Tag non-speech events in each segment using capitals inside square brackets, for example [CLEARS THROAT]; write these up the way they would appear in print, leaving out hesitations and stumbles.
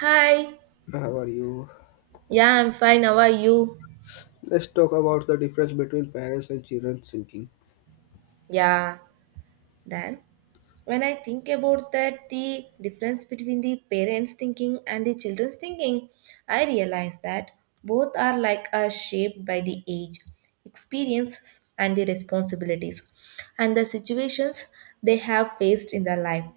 Hi. How are you? Yeah, I'm fine. How are you? Let's talk about the difference between parents and children thinking. Yeah, then. When I think about that the difference between the parents thinking and the children's thinking, I realize that both are like are shaped by the age, experiences, and the responsibilities and the situations they have faced in their life.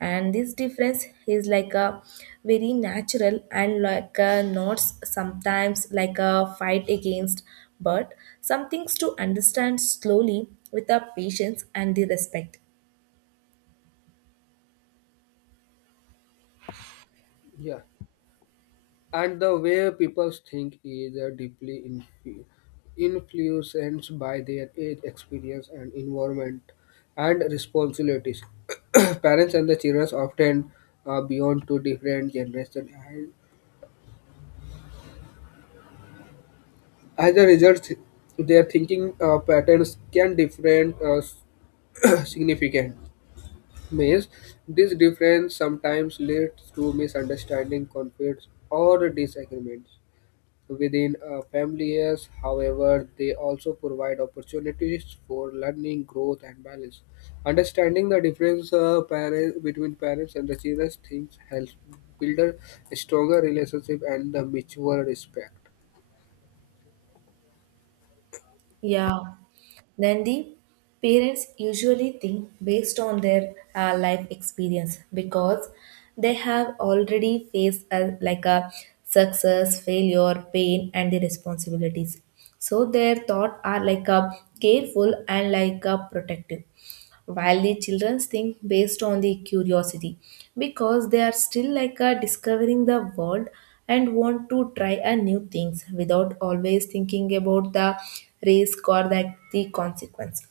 And this difference is like a very natural and like a not sometimes like a fight against, but some things to understand slowly with a patience and the respect. Yeah, and the way people think is deeply influenced by their age, experience, and environment and responsibilities. [COUGHS] [CLEARS THROAT] Parents and the children often beyond two different generations, and as a result, their thinking patterns can different [COUGHS] [CLEARS THROAT] significant. Maze. This difference sometimes leads to misunderstanding, conflicts, or disagreements within a family. Families. However, they also provide opportunities for learning, growth, and balance. Understanding the difference between parents and the children things helps build a stronger relationship and the mutual respect. Yeah. Then the parents usually think based on their life experience because they have already faced like a success, failure, pain, and the responsibilities. So their thought are like a careful and like a protective, while the children think based on the curiosity because they are still like discovering the world and want to try a new things without always thinking about the risk or the consequence.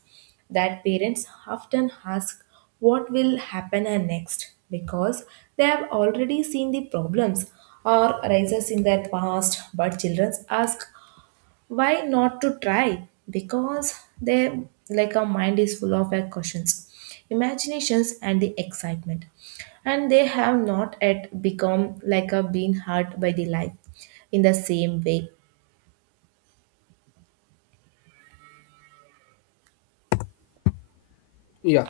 That parents often ask what will happen next because they have already seen the problems or rises in their past, but children ask why not to try because they, like, our mind is full of questions, imaginations, and the excitement, and they have not yet become like a being hurt by the life in the same way. Yeah.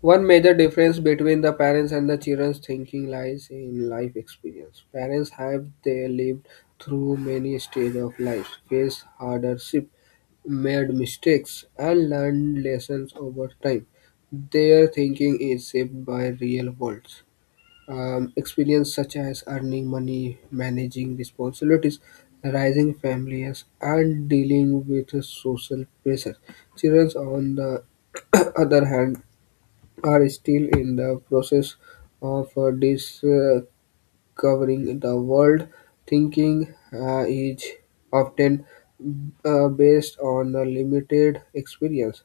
One major difference between the parents and the children's thinking lies in life experience. Parents have they lived through many stages of life, faced hardship, made mistakes, and learned lessons over time. Their thinking is shaped by real world experience such as earning money, managing responsibilities, raising families, and dealing with social pressure. Children, on the [COUGHS] [CLEARS THROAT] other hand, are still in the process of discovering the world. Thinking is often based on a limited experience,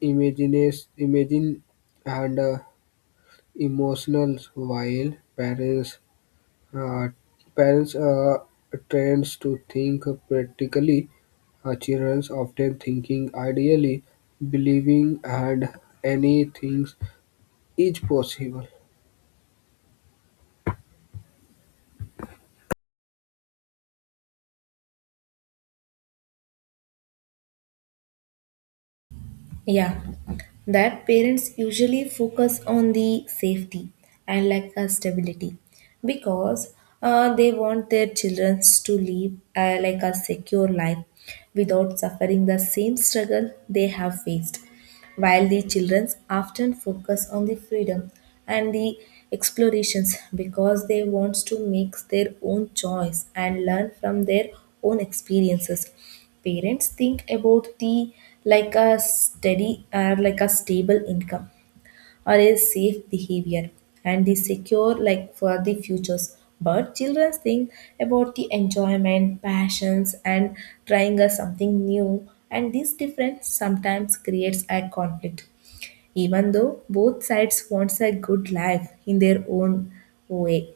imagine, and emotional. While uh, parents are trained to think practically, children often thinking ideally, believing, and anything is possible. Yeah, that parents usually focus on the safety and like a stability because they want their children to live like a secure life without suffering the same struggle they have faced, while the children often focus on the freedom and the explorations because they want to make their own choice and learn from their own experiences. Parents think about the like a steady or like a stable income or a safe behavior and the secure like for the futures, but children think about the enjoyment, passions, and trying us something new, and this difference sometimes creates a conflict even though both sides wants a good life in their own way.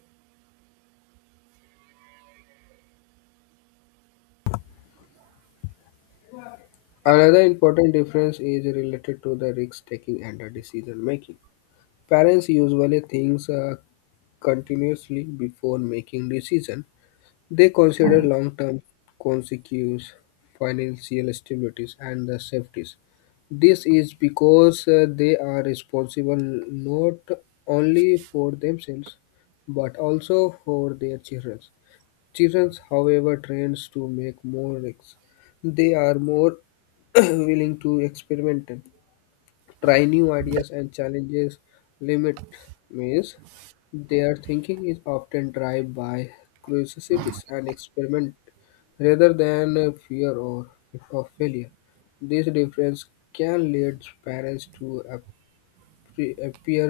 Another important difference is related to the risk taking and the decision making. Parents usually think continuously before making decision. They consider long term consequences, financial stabilities, and the safeties. This is because they are responsible not only for themselves but also for their children. Children, however, trained to make more risks. They are more [CLEARS THROAT] willing to experiment, try new ideas and challenges limit means their thinking is often driven by curiosities and experiment rather than a fear or of failure. This difference can lead parents to appear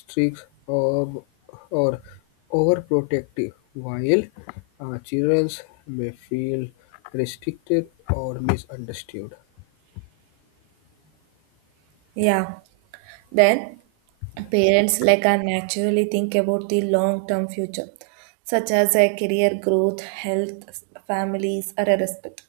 strict or overprotective, while children may feel restricted or misunderstood. Yeah, then parents, like, I naturally think about the long-term future, such as a career growth, health, families, or a respect,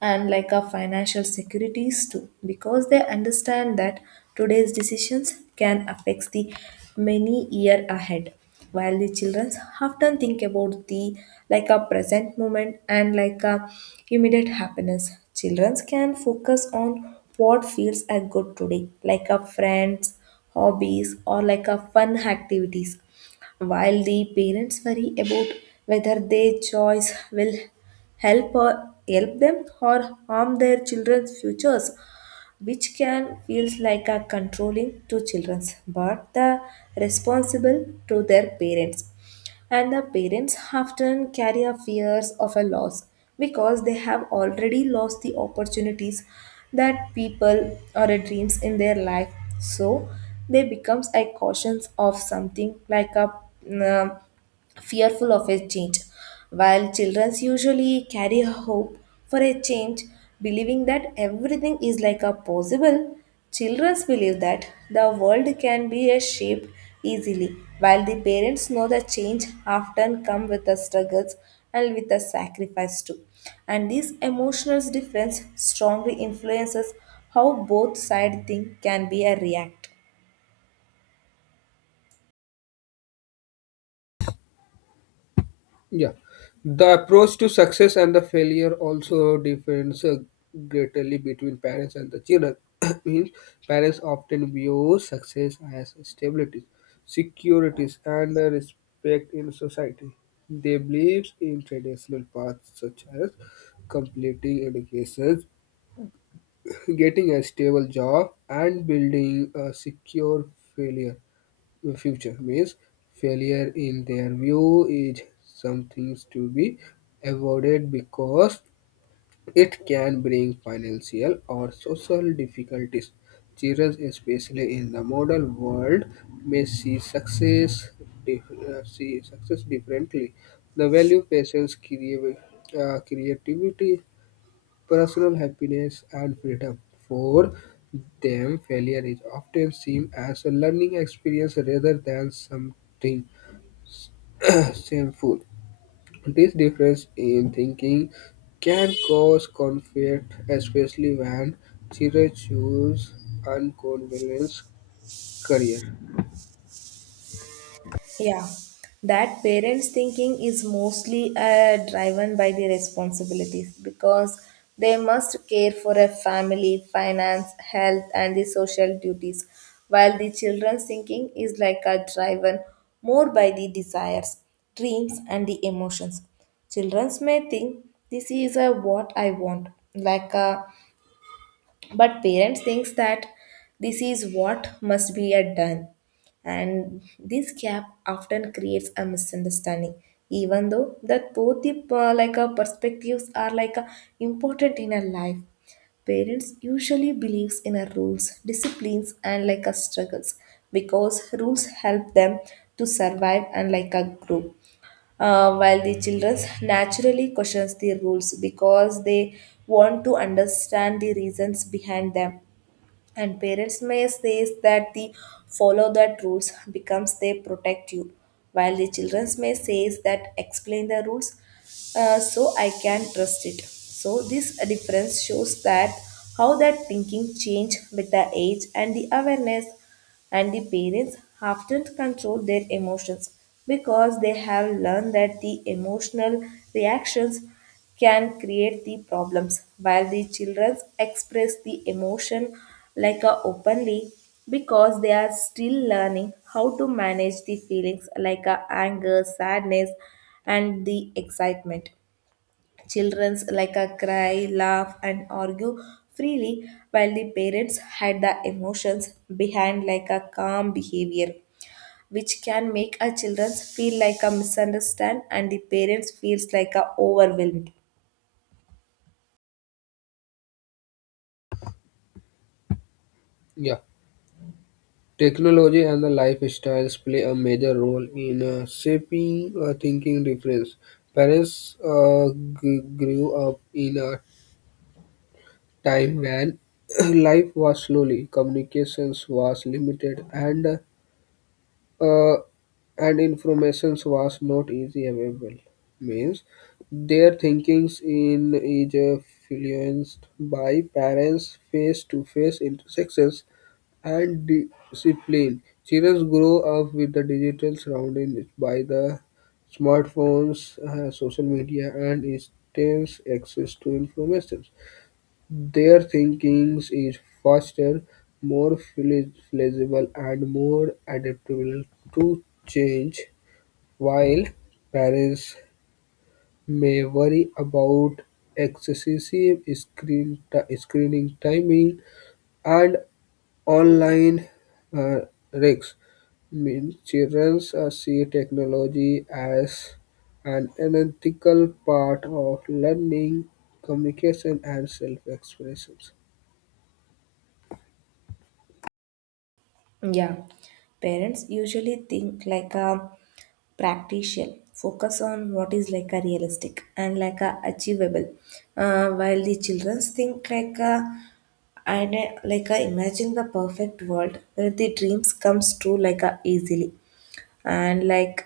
and like our financial securities too, because they understand that today's decisions can affect the many year ahead. While the children often think about the like a present moment and like a immediate happiness, children can focus on what feels a good today, like a friends, hobbies, or like a fun activities, while the parents worry about whether their choice will help or help them or harm their children's futures, which can feels like a controlling to children but the responsible to their parents. And the parents often carry a fears of a loss because they have already lost the opportunities that people or a dreams in their life, so they becomes a caution of something like a mm, fearful of a change, while children usually carry a hope for a change, believing that everything is like a possible. Children believe that the world can be a shaped easily, while the parents know the change often come with the struggles and with the sacrifice too. And this emotional difference strongly influences how both side think can be a react. Yeah, the approach to success and the failure also differs greatly between parents and the children. [COUGHS] [CLEARS THROAT] Means parents often view success as stability, securities, and respect in society. They believe in traditional paths such as completing education, [COUGHS] [CLEARS THROAT] getting a stable job, and building a secure failure future means failure in their view is something to be avoided because it can bring financial or social difficulties. Children, especially in the modern world, may see success, see success differently. The value patience, creativity, personal happiness and freedom. For them, failure is often seen as a learning experience rather than something [CLEARS THROAT] shameful. This difference in thinking can cause conflict, especially when children choose unconventional career. Yeah, that parents' thinking is mostly driven by the responsibilities because they must care for a family, finance, health, and the social duties, while the children's thinking is like a driven more by the desires, dreams, and the emotions. Children may think this is a what I want, like a, but parents thinks that this is what must be a done, and this gap often creates a misunderstanding even though that both the like perspectives are like important in our life. Parents usually believes in a rules, disciplines, and like a struggles because rules help them to survive and like a grow, while the children naturally questions the rules because they want to understand the reasons behind them. And parents may say that the follow that rules becomes they protect you, while the children may say that explain the rules, so I can trust it. So this difference shows that how that thinking change with the age and the awareness. And the parents often control their emotions because they have learned that the emotional reactions can create the problems, while the children express the emotion like a openly because they are still learning how to manage the feelings like a anger, sadness, and the excitement. Children's like a cry, laugh, and argue freely, while the parents hide the emotions behind like a calm behavior, which can make a children feel like a misunderstand and the parents feels like a overwhelmed. Yeah. Technology and the lifestyles play a major role in shaping a thinking difference. Parents grew up in a time when [COUGHS] [CLEARS THROAT] life was slowly, communications was limited, uh, and informations was not easy available. Means their thinkings in is influenced by parents' face-to-face intersections and discipline. Children grow up with the digital surroundings by the smartphones, social media, and instant access to information. Their thinking is faster, more flexible and more adaptable to change, while parents may worry about excessive screening timing and online uh, risks. Mean children see technology as an unethical part of learning, communication, and self-expression. Yeah, parents usually think like a practitioner, focus on what is like a realistic and like a achievable, while the children think like a and like a imagine the perfect world where the dreams comes true like a easily, and like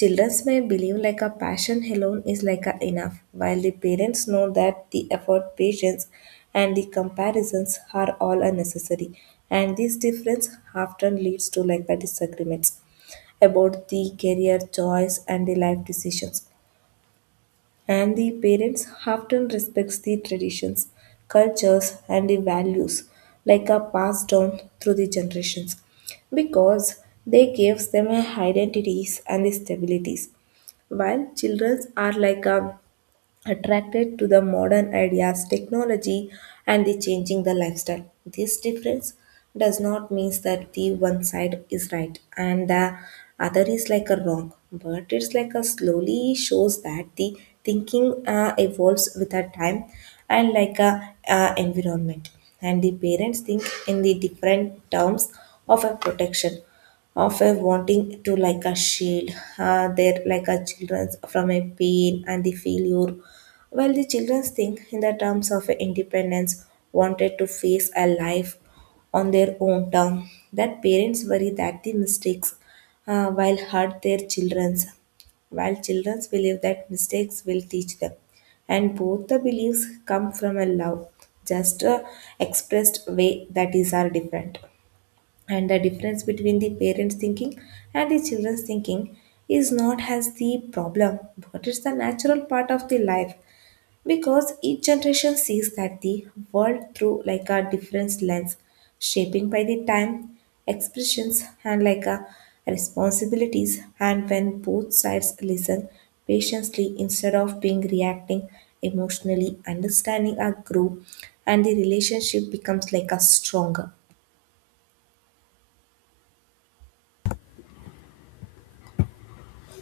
childrens may believe like a passion alone is like a enough, while the parents know that the effort, patience, and the comparisons are all unnecessary. And this difference often leads to like the disagreements about the career choice and the life decisions. And the parents often respects the traditions, cultures, and the values like are passed down through the generations because they gives them a identities and the stabilities, while children are like a attracted to the modern ideas, technology, and the changing the lifestyle. This difference does not mean that the one side is right and the other is like a wrong, but it's like a slowly shows that the thinking evolves with a time and like a environment. And the parents think in the different terms of a protection, of a wanting to like a shield they're like a children's from a pain and the failure, while the children think in the terms of independence, wanted to face a life on their own term. That parents worry that the mistakes while hurt their children's, while children believe that mistakes will teach them, and both the beliefs come from a love, just a expressed way that is are different. And the difference between the parents thinking and the children's thinking is not as the problem, but it's the natural part of the life because each generation sees that the world through like a different lens, shaping by the time, expressions, and like a responsibilities. And when both sides listen patiently instead of being reacting emotionally, understanding a group and the relationship becomes like a stronger.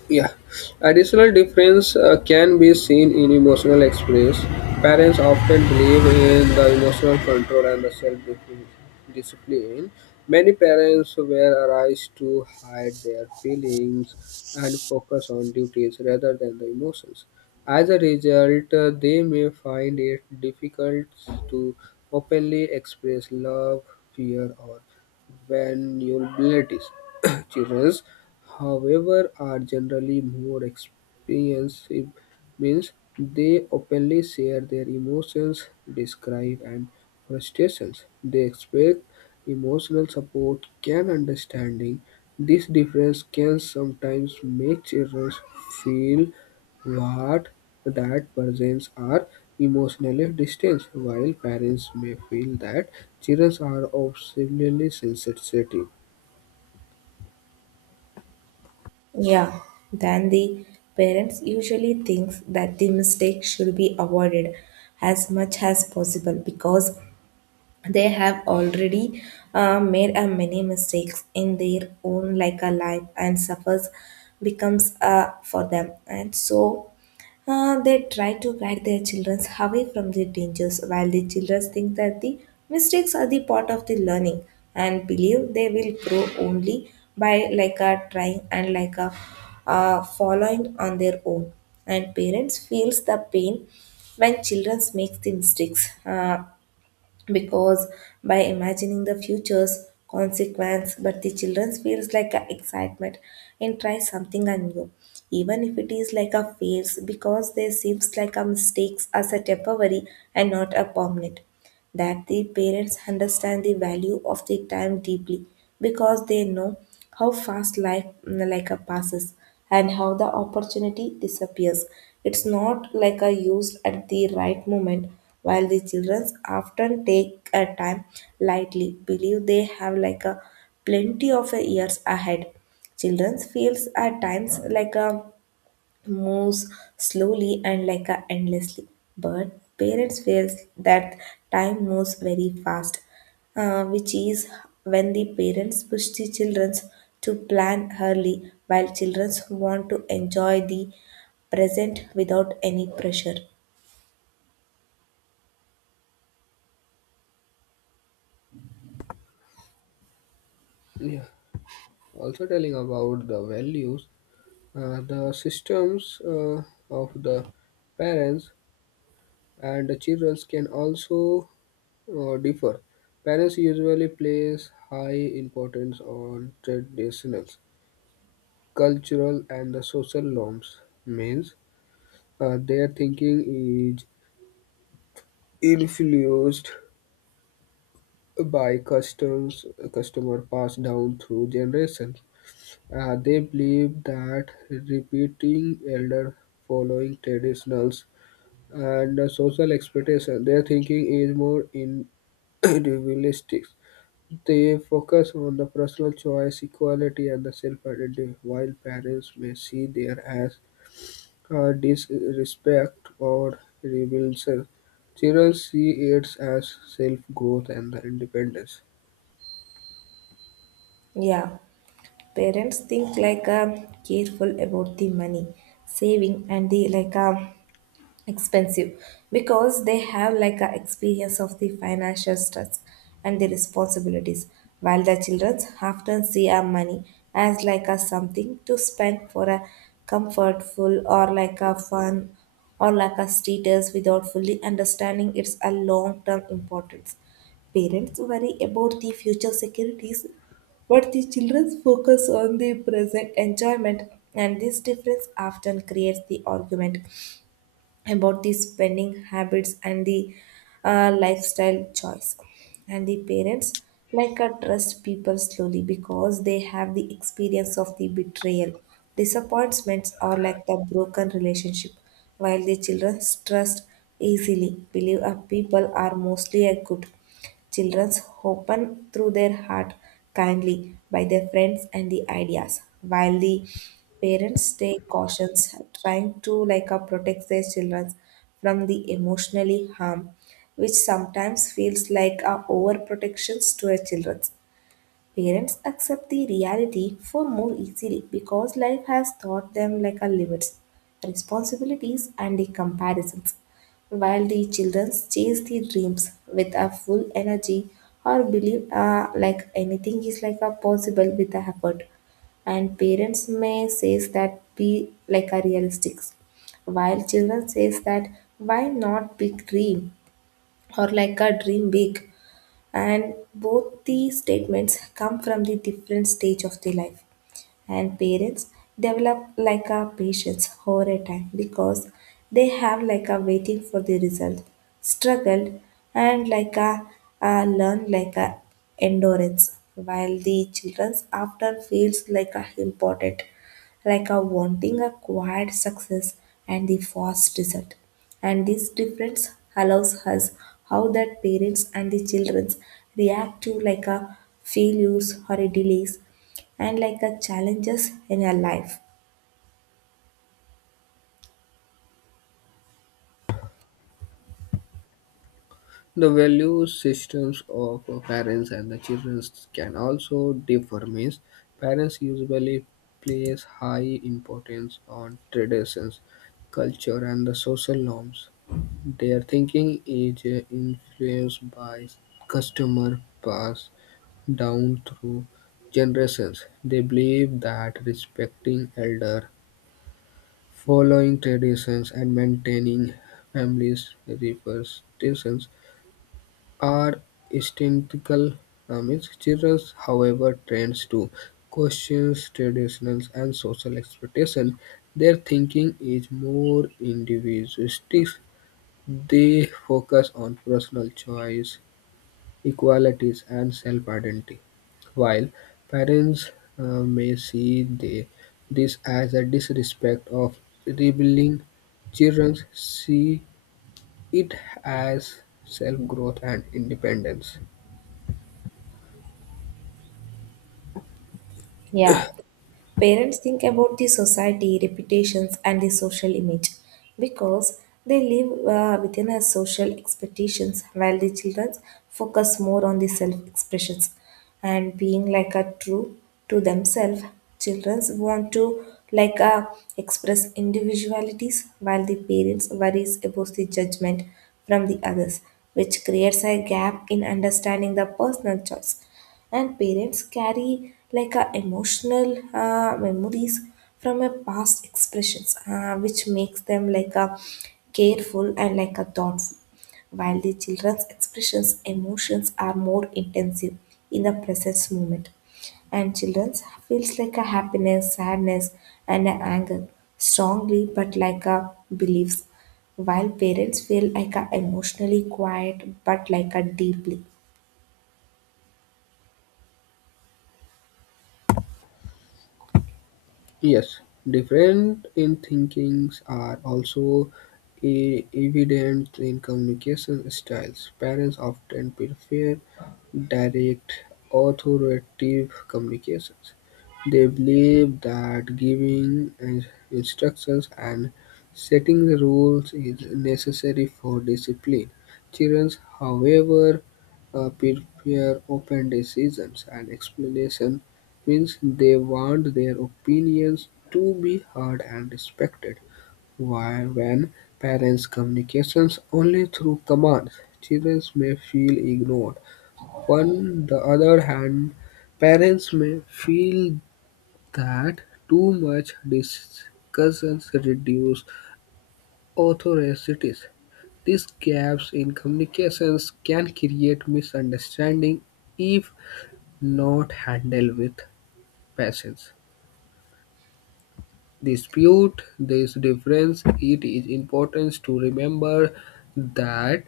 Yeah, additional difference can be seen in emotional express. Parents often believe in the emotional control and the self-discipline. Many parents were raised to hide their feelings and focus on duties rather than the emotions. As a result, they may find it difficult to openly express love, fear, or vulnerabilities. [COUGHS] Children however, are generally more expressive, means they openly share their emotions, describe and frustrations. They expect emotional support, can understanding. This difference can sometimes make children feel what that persons are emotionally distant, while parents may feel that children are obsessively sensitive. Yeah, then the parents usually thinks that the mistake should be avoided as much as possible because they have already made a many mistakes in their own like a life and suffers becomes for them, and so they try to guide their children away from the dangers, while the children think that the mistakes are the part of the learning and believe they will grow only by like a trying and like a following on their own. And parents feels the pain when children make the mistakes, because by imagining the future's consequence, but the children feels like a excitement and try something new even if it is like a fails because they seems like a mistakes as a temporary and not a permanent. That the parents understand the value of the time deeply because they know how fast life like a passes and how the opportunity disappears it's not like a used at the right moment, while the children often take a time lightly, believe they have like a plenty of years ahead. Children feels at times like a moves slowly and like a endlessly. But parents feel that time moves very fast, which is when the parents push the children to plan early, while children want to enjoy the present without any pressure. Yeah. Also telling about the values, the systems of the parents and the children can also differ. Parents usually place high importance on traditional, cultural, and the social norms. Means their thinking is influenced by customs, customer passed down through generations. They believe that repeating elder following traditionals and social expectation, their thinking is more [COUGHS] [CLEARS THROAT] individualistic. They focus on the personal choice, equality, and the self-identity, while parents may see there as disrespect or rebellion. Children see it as self-growth and the independence. Yeah, parents think like careful about the money, saving, and the like. Expensive because they have like a experience of the financial stress and the responsibilities, while the children often see our money as like a something to spend for a comfortful or like a fun or like a status without fully understanding its a long term importance. Parents worry about the future securities, but the children focus on the present enjoyment, and this difference often creates the argument about the spending habits and the lifestyle choice. And the parents like a trust people slowly because they have the experience of the betrayal, disappointments, or like the broken relationship, while the children trust easily, believe a people are mostly a good. Children's open through their heart kindly by their friends and the ideas, while the parents take cautions, trying to like protect their children from the emotionally harm, which sometimes feels like a overprotections to a children. Parents accept the reality for more easily because life has taught them like a limits, responsibilities, and the comparisons. While the children chase the dreams with a full energy or believe like anything is like a possible with a effort, and parents may says that be like a realistic, while children says that why not big dream or like a dream big. And both the statements come from the different stage of the life, and parents develop like a patience over a time because they have like a waiting for the result struggled and like a, a learn like a endurance, while the children's after feels like a important, like a wanting a quiet success and the fast result. And this difference allows us how that parents and the children react to like a failures or a delays and like a challenges in your life. The value systems of parents and the children can also differ. Means parents usually place high importance on traditions, culture, and the social norms. Their thinking is influenced by customer passed down through generations. They believe that respecting elder, following traditions, and maintaining families' representations are instinctual. Means children, however, tends to question traditions and social expectations. Their thinking is more individualistic. They focus on personal choice, equalities, and self-identity. While parents may see this as a disrespect of rebelling, children see it as self-growth and independence. Yeah. Parents think about the society, reputations, and the social image because they live within a social expectations, while the children focus more on the self expressions and being like a true to themselves. Children want to like uh, express individualities, while the parents worries about the judgment from the others, which creates a gap in understanding the personal choice. And parents carry like a emotional memories from a past expressions, which makes them like a careful and like a thoughtful, while the children's expressions emotions are more intensive in the present moment. And children feels like a happiness sadness and a anger strongly but like a beliefs, while parents feel like a emotionally quiet but like a deeply. Yes, different in thinkings are also evident in communication styles. Parents often prefer direct, authoritative communications. They believe that giving instructions and setting the rules is necessary for discipline. Children, however, prefer open decisions and explanations means they want their opinions to be heard and respected. While when parents communications only through commands, children may feel ignored. On the other hand, parents may feel that too much discussions reduce authorities. These gaps in communications can create misunderstanding if not handled with patience. Dispute this difference, it is important to remember that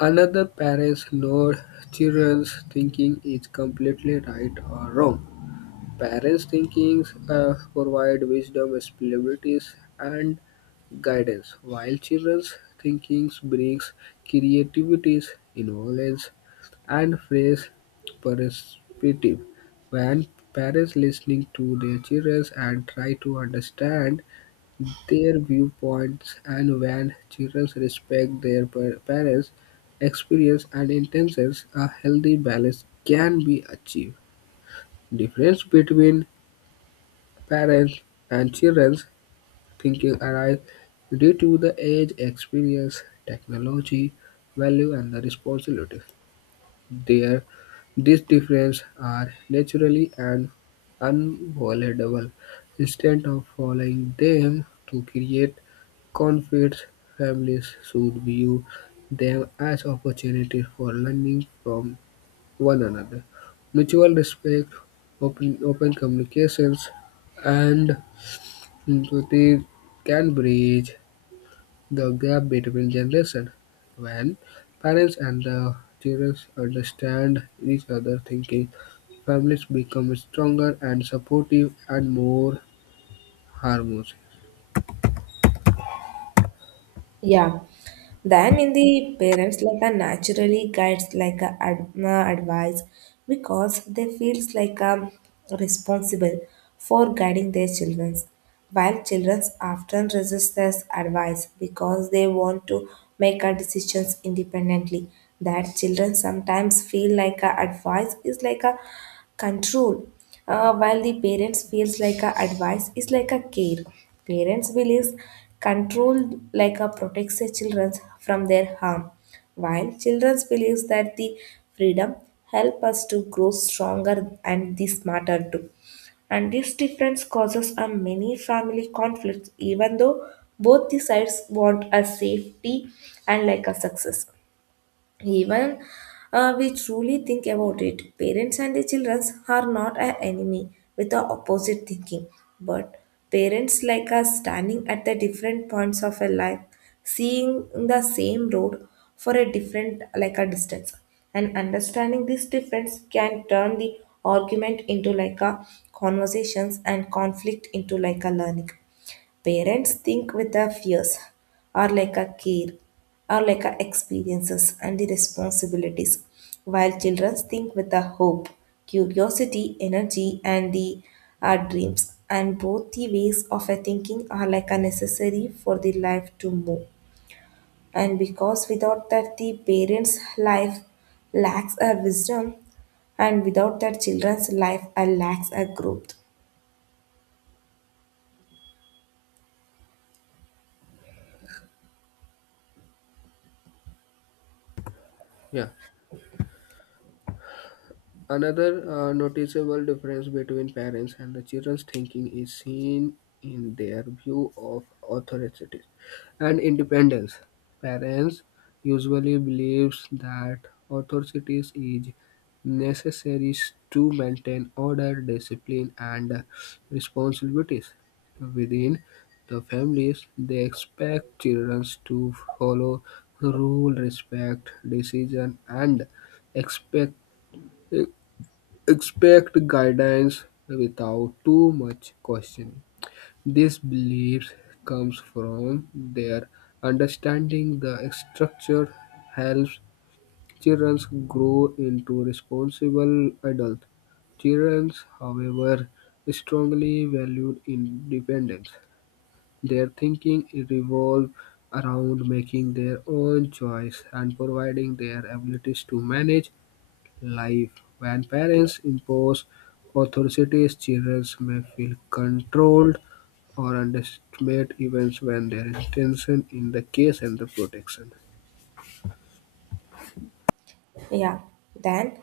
another parent's nor children's thinking is completely right or wrong. Parents' thinking provide wisdom, possibilities, and guidance, while children's thinking brings creativity, innovation, and fresh perspective. When parents listening to their children and try to understand their viewpoints and when children respect their parents' experience and intentions, a healthy balance can be achieved. Difference between parents and children's thinking arise due to the age, experience, technology, value, and the responsibility. There, these differences are naturally and unavoidable. Instead of following them to create conflicts, families should view them as opportunities for learning from one another. Mutual respect, open communications, and empathy can bridge the gap between generations, when parents and the children understand each other, thinking, families become stronger and supportive and more harmonious. Yeah. Then in the parents like a naturally guides like a advice because they feels like responsible for guiding their children, while children often resist this advice because they want to make our decisions independently. That children sometimes feel like a advice is like a control, while the parents feels like a advice is like a care. Parents believes control like a protects the children from their harm, while children believes that the freedom help us to grow stronger and the smarter too. And this difference causes a many family conflicts even though both the sides want a safety and like a success. Even we truly think about it, parents and the children are not an enemy with the opposite thinking, but parents like us standing at the different points of a life, seeing the same road for a different like a distance, and understanding this difference can turn the argument into like a conversations and conflict into like a learning. Parents think with their fears or like a care or like a experiences and the responsibilities, while children think with the hope, curiosity, energy, and the dreams. And both the ways of a thinking are like a necessary for the life to move. And because without that, the parents' life lacks a wisdom, and without that, children's life lacks a growth. Yeah. Another noticeable difference between parents and the children's thinking is seen in their view of authority and independence. Parents usually believes that authority is necessary to maintain order, discipline, and responsibilities within the families. They expect children to follow rule, respect decision, and expect expect guidance without too much questioning. This belief comes from their understanding the structure helps children grow into responsible adults. Children, however, strongly value independence. Their thinking revolves around making their own choice and providing their abilities to manage life, when parents impose authorities, children may feel controlled or underestimate events when their intention in the case and the protection. Yeah, then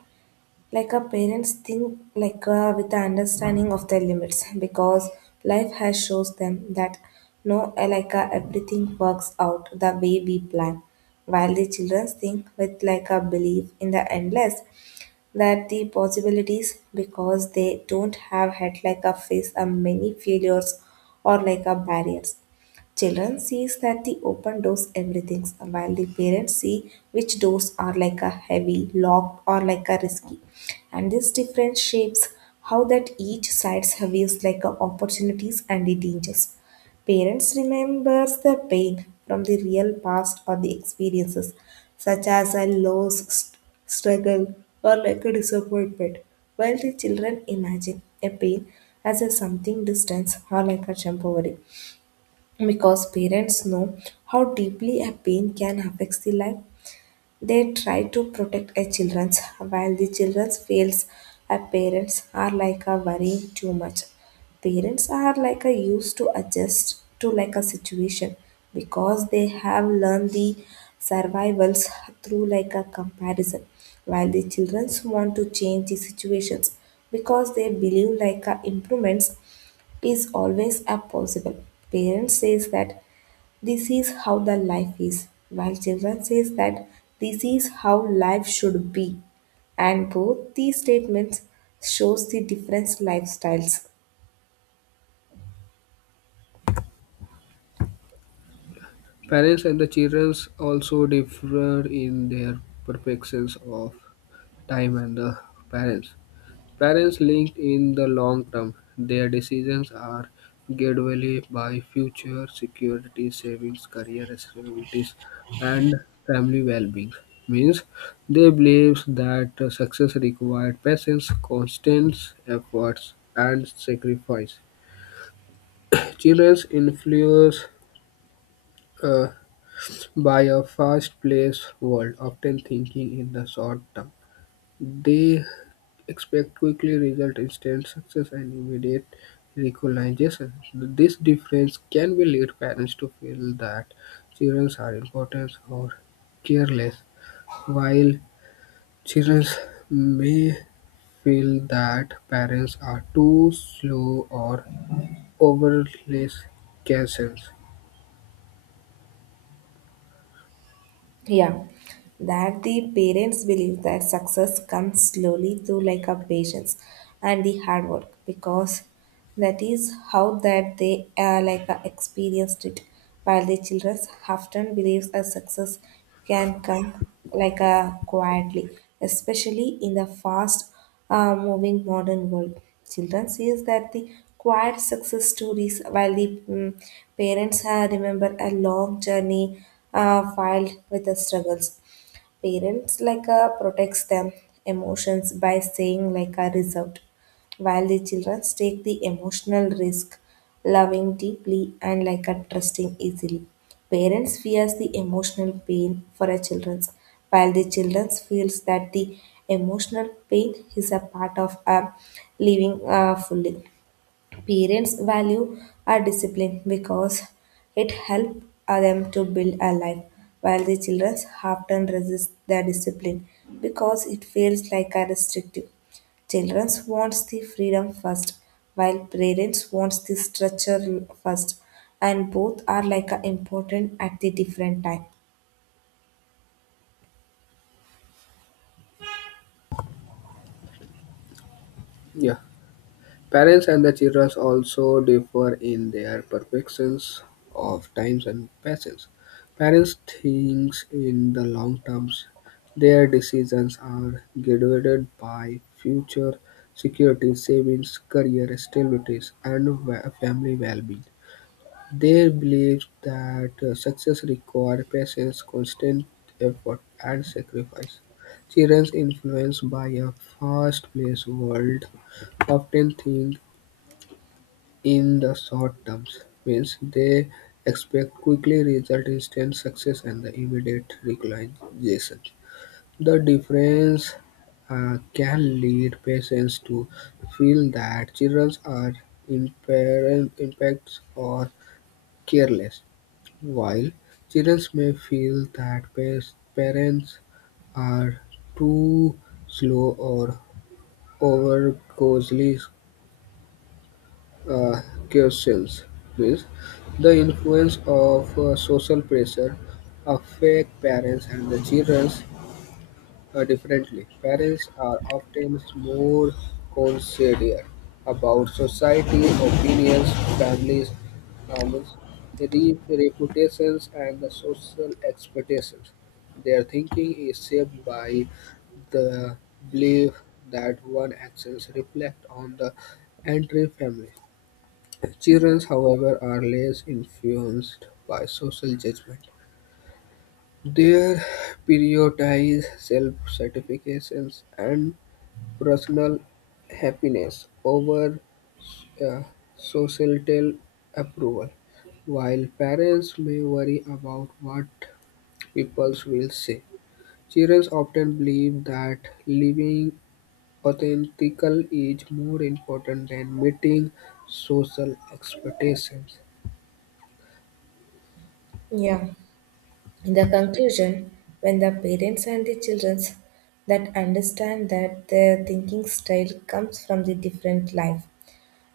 like our parents think like with the understanding of their limits because life has shows them that no everything works out the way we plan, while the children think with like a belief in the endless that the possibilities because they don't have had like a face a many failures or like a barriers. Children sees that the open doors everything, while the parents see which doors are like a heavy, locked, or like a risky. And this difference shapes how that each side views like a opportunities and the dangers. Parents remembers the pain from the real past or the experiences, such as a loss, struggle, or like a disappointment, while the children imagine a pain as a something distant or like a temporary. Because parents know how deeply a pain can affect the life, they try to protect a children's, while the childrens fails a parents are like a worrying too much. Parents are like a used to adjust to like a situation because they have learned the survivals through like a comparison, while the children want to change the situations because they believe like a improvements is always a possible. Parents says that this is how the life is, while children says that this is how life should be. And both these statements shows the different lifestyles. Parents and the children also differ in their perceptions of time and the parents. Parents linked in the long term, their decisions are gradually by future security, savings, career responsibilities, and family well-being. Means they believe that success required patience, constant efforts, and sacrifice. Children influenced uh, by a fast-paced world, often thinking in the short term. They expect quickly result, instant success, and immediate recognition. This difference can be lead parents to feel that children are important or careless, while children may feel that parents are too slow or overly cautious. Yeah, that the parents believe that success comes slowly through like a patience and the hard work because that is how that they experienced it. While the children often believes a success can come like a quietly, especially in the fast moving modern world. Children sees that the quiet success stories, while the parents remember a long journey filled with the struggles. Parents like protects them emotions by saying like a reserved, while the children take the emotional risk, loving deeply and like a trusting easily. Parents fears the emotional pain for a children's, while the children feels that the emotional pain is a part of a living fully. Parents value our discipline because it helps them to build a life, while the children often resist their discipline because it feels like a restrictive. Children wants the freedom first, while parents wants the structure first, and both are like a important at the different time. Yeah. Parents and the children also differ in their perceptions of times and patience. Parents think in the long terms. Their decisions are guided by future security, savings, career stabilities, and family well-being. They believe that success requires patience, constant effort, and sacrifice. Children influenced by a fast-paced world often think in the short terms, means they expect quickly result, instant success, and the immediate recognition. The difference can lead patients to feel that children are impacts or careless, while children may feel that parents are too slow or over uh, carousels means the influence of social pressure affect parents and the children differently. Parents are often more considerate about society opinions, families, norms, reputations, and the social expectations. Their thinking is shaped by the belief that one actions reflect on the entire family. Children, however, are less influenced by social judgment. They prioritize self-satisfaction and personal happiness over uh, societal approval. While parents may worry about what people will say, children often believe that living authentically is more important than meeting social expectations. Yeah. In the conclusion, when the parents and the children that understand that their thinking style comes from the different life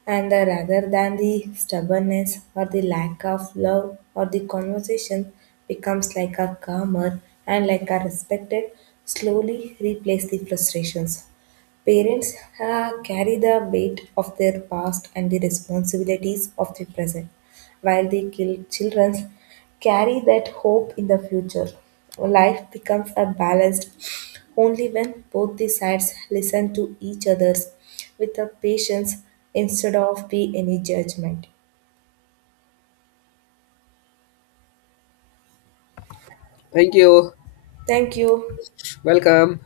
and the- rather than the stubbornness or the lack of love or the conversation becomes like a calmer and like a respected slowly replace the frustrations. Parents carry the weight of their past and the responsibilities of the present, while the children carry that hope in the future. Life becomes a balanced only when both the sides listen to each other's with a patience instead of the any judgment. Thank you. Thank you. Welcome.